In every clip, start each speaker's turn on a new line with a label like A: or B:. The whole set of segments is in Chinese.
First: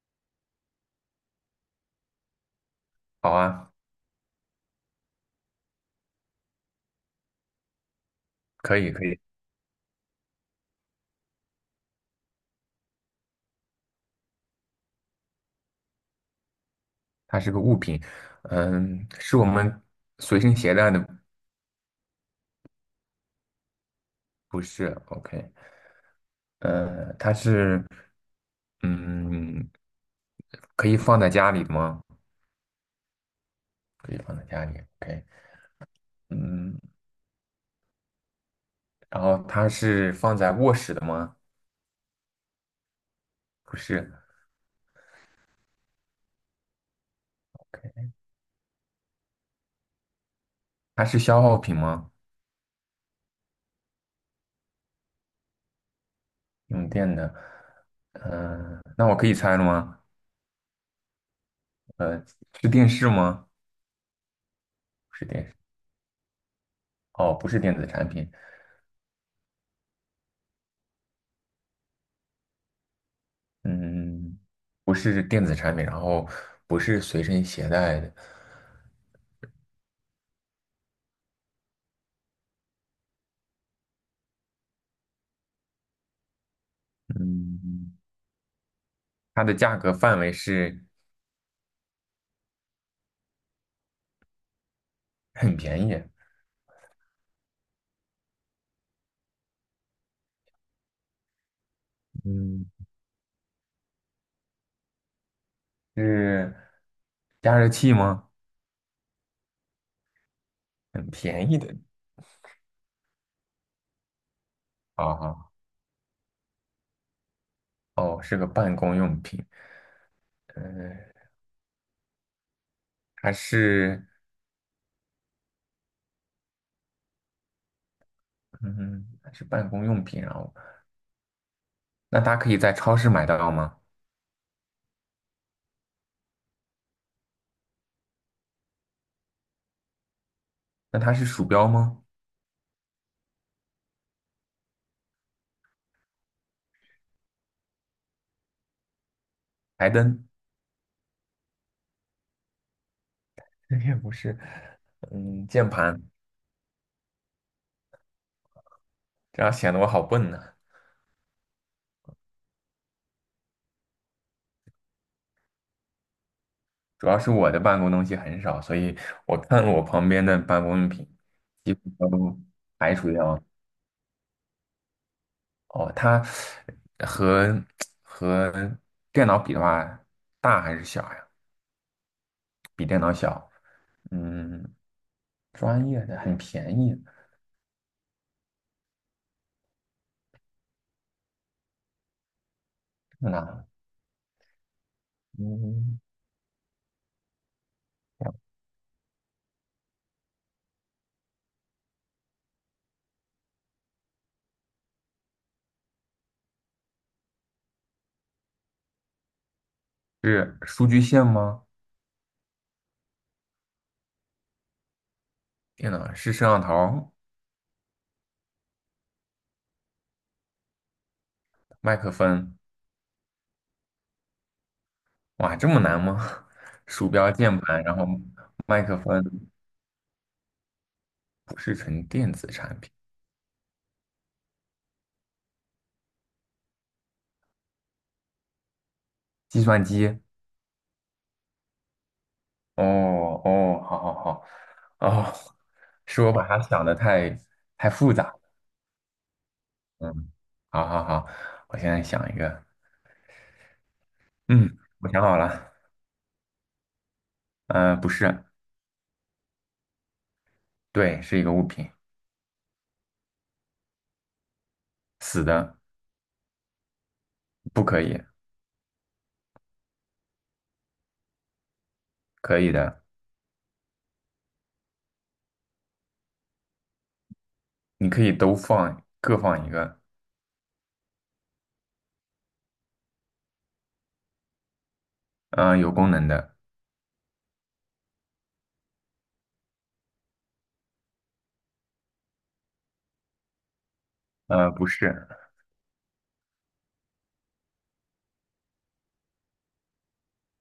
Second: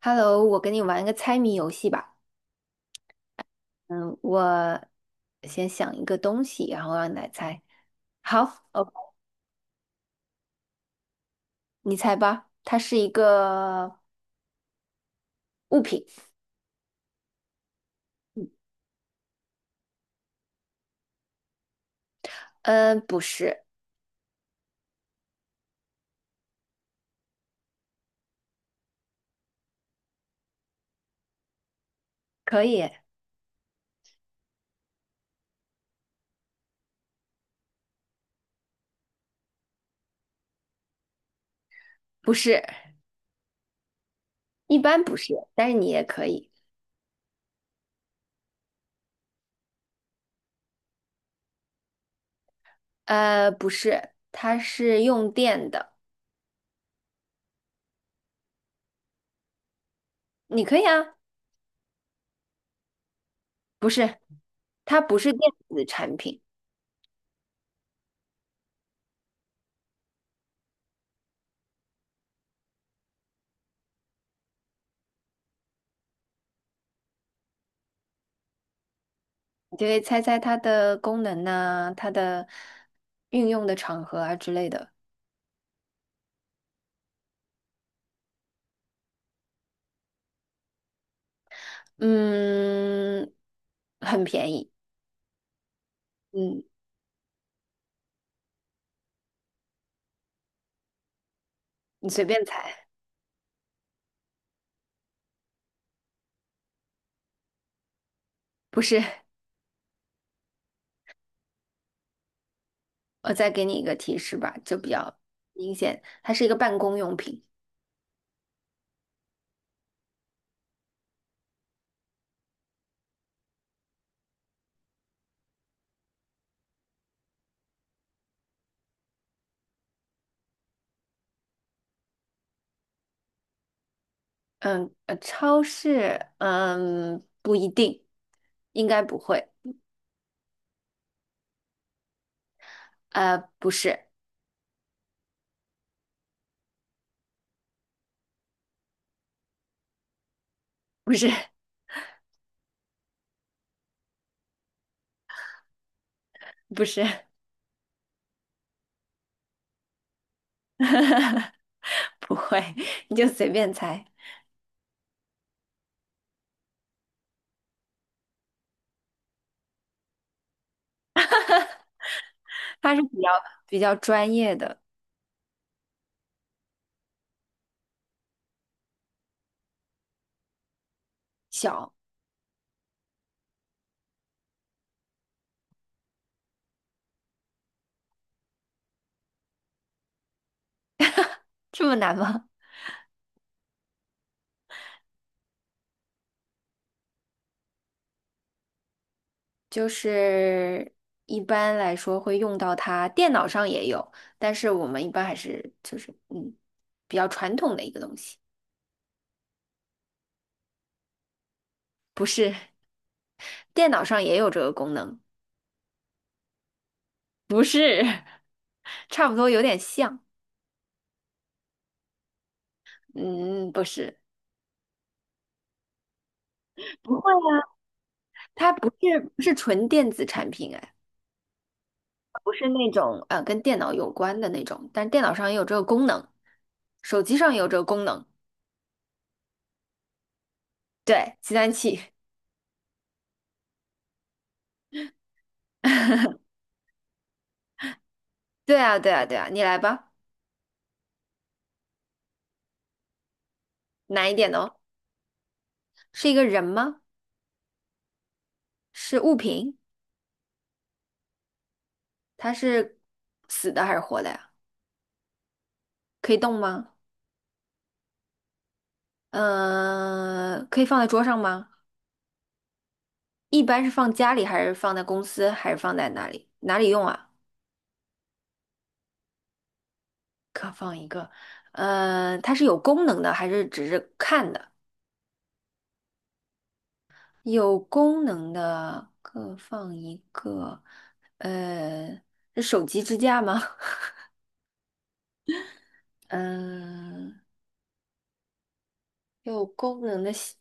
A: Hello，我跟你玩一个猜谜游戏吧。
B: 好啊，
A: 嗯，我先想一个东西，然后让你来猜。好，
B: 可
A: 哦，
B: 以可以，
A: 你猜吧。它是一个物品。
B: 它是个物品，是我们随身携带的，
A: 嗯，不是，
B: 不是？OK，它是，嗯，可以放在家里的吗？
A: 可以，
B: 可以放在家里，OK，嗯，然后它是放在卧室的吗？
A: 不是，
B: 不是
A: 一般不是，但是你也可以。
B: ，OK，它是消耗品吗？
A: 不是，它是用电的，
B: 用电的，那我可以猜了吗？
A: 你可以啊。
B: 呃，是电视吗？
A: 不是，它
B: 不
A: 不
B: 是
A: 是电
B: 电视，
A: 子产品，
B: 哦，不是电子产品，嗯，不是电子产品，然后不是随身携带的，
A: 你就可以猜猜它的功能呐、它的运用的场合啊之类的。
B: 嗯，它的价格范围是
A: 嗯，很便宜。
B: 很便宜，
A: 嗯，你随便
B: 嗯，
A: 猜。
B: 是加热器吗？
A: 不是，
B: 很便宜的，
A: 我再给你一个提示吧，就比
B: 啊
A: 较
B: 哈，
A: 明显，它是一个办公用品。
B: 哦，是个办公用品，嗯，还是，嗯，它是办公用品，然后那它可以在超市买到吗？
A: 嗯，超市，不一定，应该不会。
B: 那它是鼠标吗？
A: 不是，
B: 台灯？
A: 不是，
B: 这也不是，嗯，键盘，
A: 不是，
B: 这样显得我好笨呢。
A: 不会，你就随便猜。
B: 主要是我的办公东西很少，所以我看我旁边的办公用品，几乎都
A: 它是比较专业的，
B: 哦，它和和电脑比的话，大还是小呀？
A: 小，
B: 比电脑小。嗯，专业的很便宜，
A: 这么难吗？
B: 那嗯
A: 就是一般来说会用到它，电脑上也有，但是我们一般还是就是比较传统的一个东西，
B: 是数据线吗？
A: 不是，电脑上也有这个功能，
B: 电脑是摄像头、
A: 不是，差不多有点像，
B: 麦克风，
A: 嗯，不是，
B: 哇，这么难吗？鼠
A: 不
B: 标、
A: 会
B: 键
A: 啊，
B: 盘，然后
A: 它
B: 麦
A: 不
B: 克
A: 是
B: 风
A: 不是纯电子产品，哎，
B: 不是纯电子
A: 不是
B: 产
A: 那
B: 品，
A: 种跟电脑有关的那种，但是电脑上也有这个功能，手机上也有这个功能，
B: 计算机。
A: 对，计算器，
B: 哦哦，好好好，哦，是我把它想的太复杂了，
A: 对啊，对啊，对啊，你来吧，
B: 嗯，好好好，我现在想一个，
A: 难一点哦。
B: 嗯，我想好了，
A: 是一个人吗？
B: 嗯、不是，
A: 是物品？
B: 对，是一个物品，
A: 它是死的还是活的呀？
B: 死的，
A: 可以动吗？
B: 不可以，
A: 嗯、可以放在桌上吗？
B: 可以的，
A: 一般是放家里，还是放在公司，还是放在哪里？哪里用啊？
B: 你可以都放，各放一个，
A: 呃，它是有功能的，还是只是看的？
B: 嗯、有功能的，
A: 有功能的各放一个，呃，是手机支架吗？
B: 不是，
A: 嗯、有功能的香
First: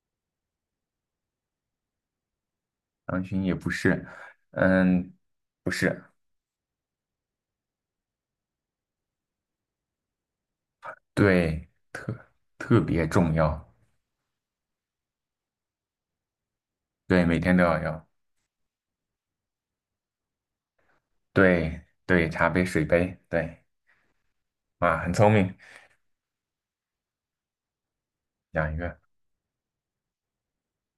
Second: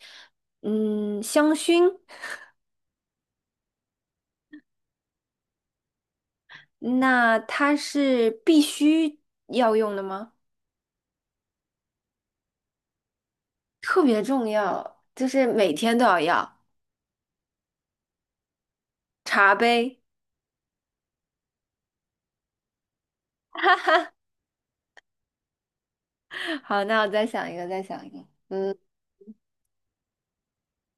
A: 嗯，香薰。
B: 狼群也不是，嗯，不是，
A: 那它是必须要用的吗？
B: 对，特别重要，
A: 特别重要，就是每天都要
B: 对，每天都要要，
A: 茶杯。
B: 对对，茶杯、水杯，对。
A: 哈哈，
B: 啊，很聪明，
A: 好，那我再想一个，再想一个。
B: 养
A: 嗯，
B: 鱼。OK，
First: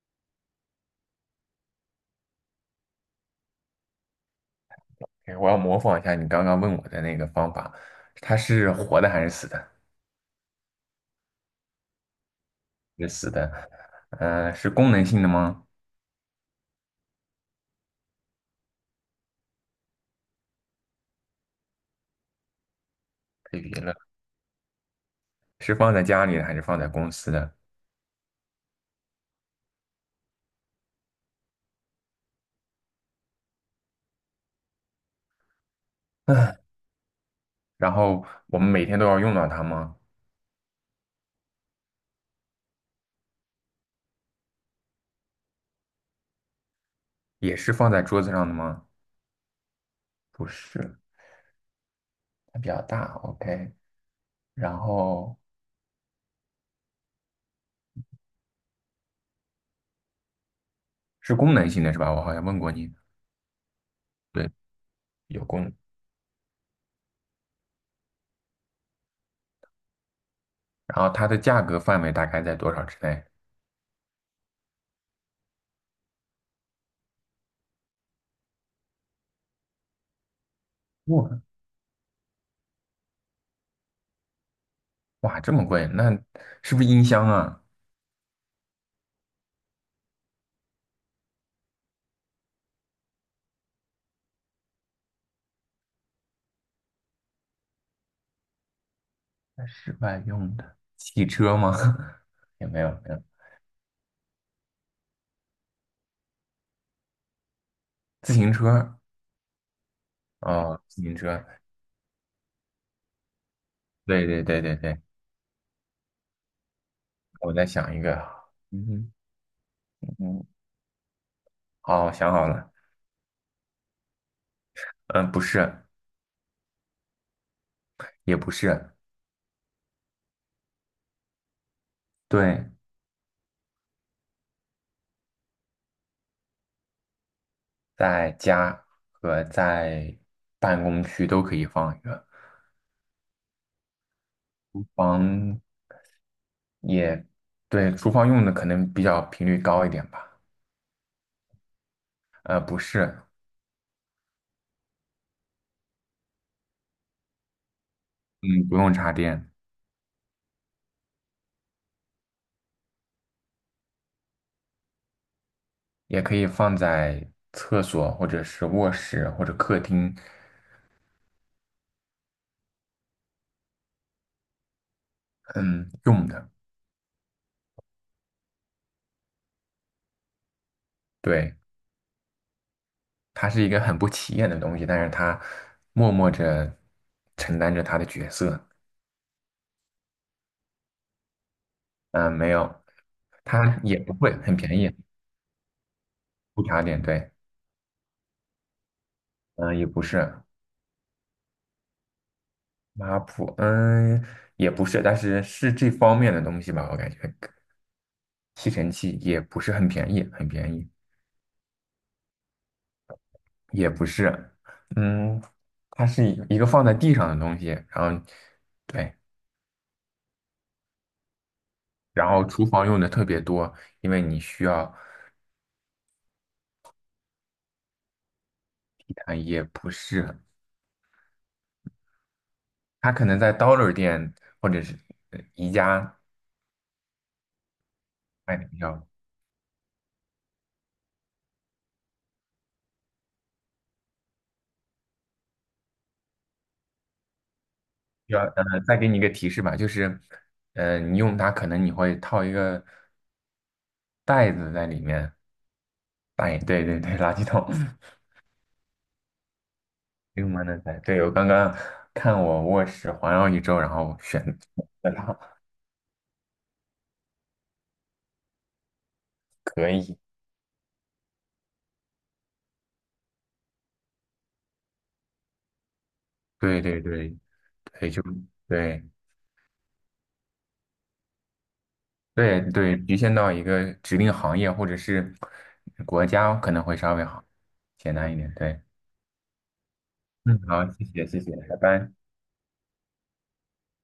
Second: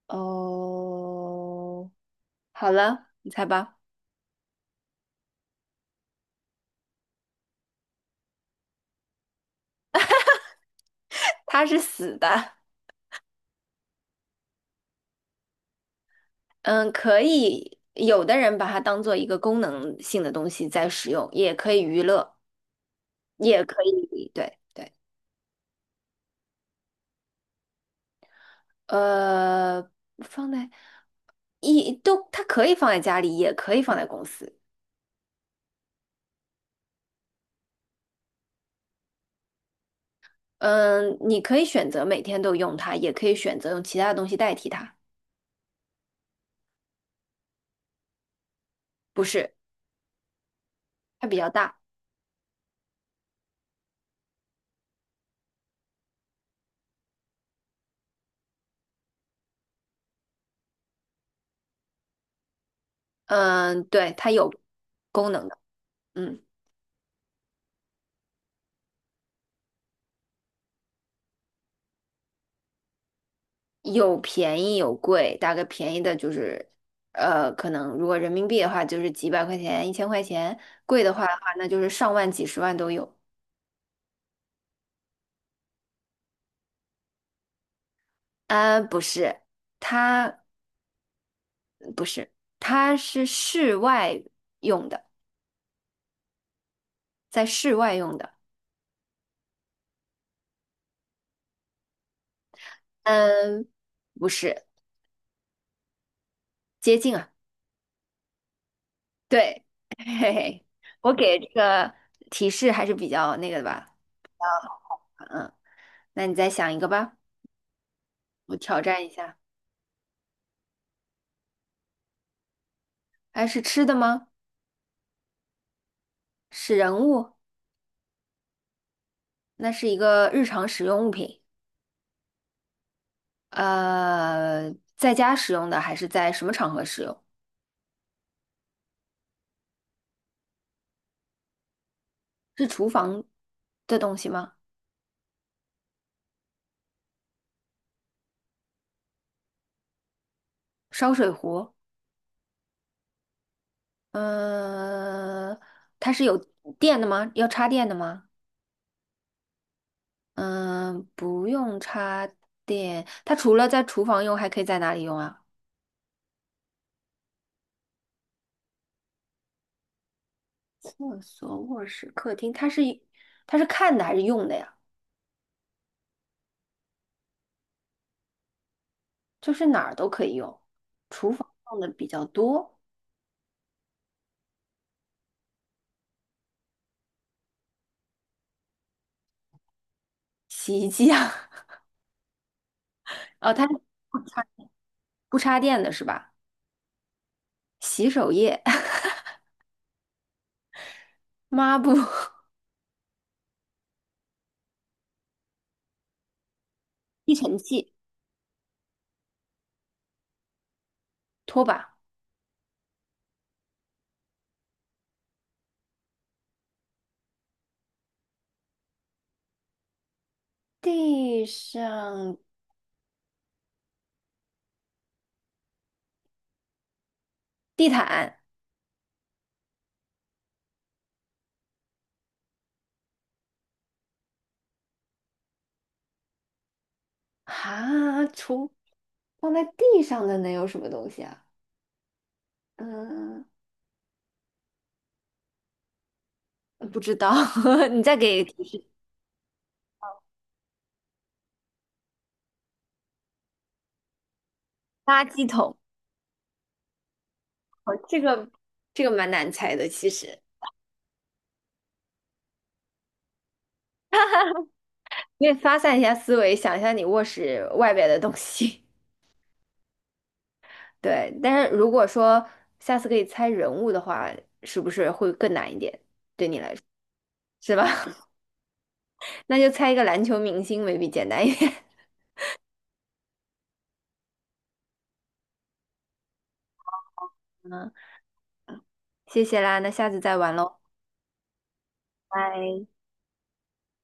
A: 哦，好了，你猜吧。
B: 我要模仿一下你刚刚问我的那个方法，它是活的还是死的？
A: 它是死的，
B: 是死的。是功能性的吗？
A: 嗯，可以，有的人把它当做一个功能性的东西在使用，也可以娱乐，
B: 太
A: 也
B: 别
A: 可
B: 了，
A: 以，对对，
B: 是放在家里的还是放在公司的？
A: 呃，放在一都，它可以放在家里，也可以放在公司。
B: 然后我们每天都要用到它吗？
A: 嗯，你可以选择每天都用它，也可以选择用其他的东西代替它。
B: 也是放在桌子上的吗？
A: 不是，
B: 不是，
A: 它比较大。
B: 它比较大。OK，然后是功能性的是吧？我好像问过你，
A: 嗯，对，它
B: 对，
A: 有功
B: 有
A: 能的。
B: 功能
A: 嗯，
B: 然后它的价格范围大概在多少之内？
A: 有便宜有贵，大概便宜的就是，呃，可能如果人民币的话，就是几百块钱、一千块钱；贵的话的
B: 哇
A: 话，那就是上万、几十万都有。
B: 哇，这么贵，那是不是音箱啊？
A: 啊，不是，它不是，它是室外用的，在室外用的。
B: 在室外用的汽车吗？也没有没有，
A: 嗯，不是，接近。啊。
B: 自行车
A: 对，嘿嘿，
B: 哦，自
A: 我
B: 行
A: 给
B: 车，
A: 这个提示还是比较那个的吧。
B: 对对对对对，
A: 嗯，那你再想一个吧，
B: 我在想一个，
A: 我挑战一
B: 嗯
A: 下。
B: 嗯，哦，想好了，
A: 哎，是吃的吗？
B: 嗯，不是，
A: 是人物？
B: 也不是，
A: 那是一个日常使用物品。
B: 对，
A: 呃，在家使用的还是在什么场合使用？
B: 在家和在办公区都可以放一个，
A: 是厨房的东西吗？
B: 房也对，厨房用的可能比较频率高一点吧，
A: 烧水壶？
B: 不是，
A: 嗯、它是有电的吗？要插电的吗？
B: 嗯，不用插电，
A: 嗯、不用插电。它除了在厨房用，还可以在哪里用啊？
B: 也可以放在厕所或者是卧室或者客厅。
A: 厕所、卧室、客厅，它是看的还是用的呀？
B: 嗯，用的，
A: 就是哪儿都可以用，厨房
B: 对，
A: 用的比较多，
B: 它是一个很不起眼的东西，但是它默默着承担着它的角色。
A: 洗衣机啊，
B: 嗯，没有，
A: 哦，它是
B: 它也不
A: 不
B: 贵，
A: 插
B: 很便宜，
A: 不插电的是吧？
B: 不差点，对，
A: 洗手液、
B: 嗯，也不是
A: 抹布、
B: 抹布，嗯，也不是，但是是这方面的东西吧，我感觉
A: 吸尘器、
B: 吸尘器也不是很便宜，很便宜，
A: 拖把、
B: 也不是，嗯，它是一个放在地上的东西，然后对，
A: 地
B: 然
A: 上
B: 后厨房用的特别多，因为你需要。
A: 地毯
B: 啊，也不是，他可能在 Dollar 店或者是宜家
A: 啊，
B: 卖的
A: 除
B: 比较。
A: 放在地上的能有什么东西啊？嗯，不知道，你再
B: 要
A: 给提示
B: 再给你一个提示吧，就是，你用它可能你会套一个袋子在里
A: 垃
B: 面，
A: 圾桶。
B: 袋，对对对，垃圾桶，
A: 哦，这个蛮难猜的，其 实。
B: 用完的袋。对，我刚刚看我卧室环绕一周，然后选的它，
A: 可以发散一下思维，想一下你卧室外边的东西。
B: 可以。
A: 对，但是如果说下次可以猜人物的话，是不是会更难一点？
B: 对对对
A: 是
B: 对，
A: 吧？
B: 就对
A: 那就猜一个篮球明星，maybe 简单一点。
B: 对对，局限到一个指定行业或者是国家可能会稍微好
A: 嗯，
B: 简单一点，对。
A: 谢谢啦，那下次再玩
B: 嗯，
A: 喽，
B: 好，谢谢，拜拜。
A: 拜。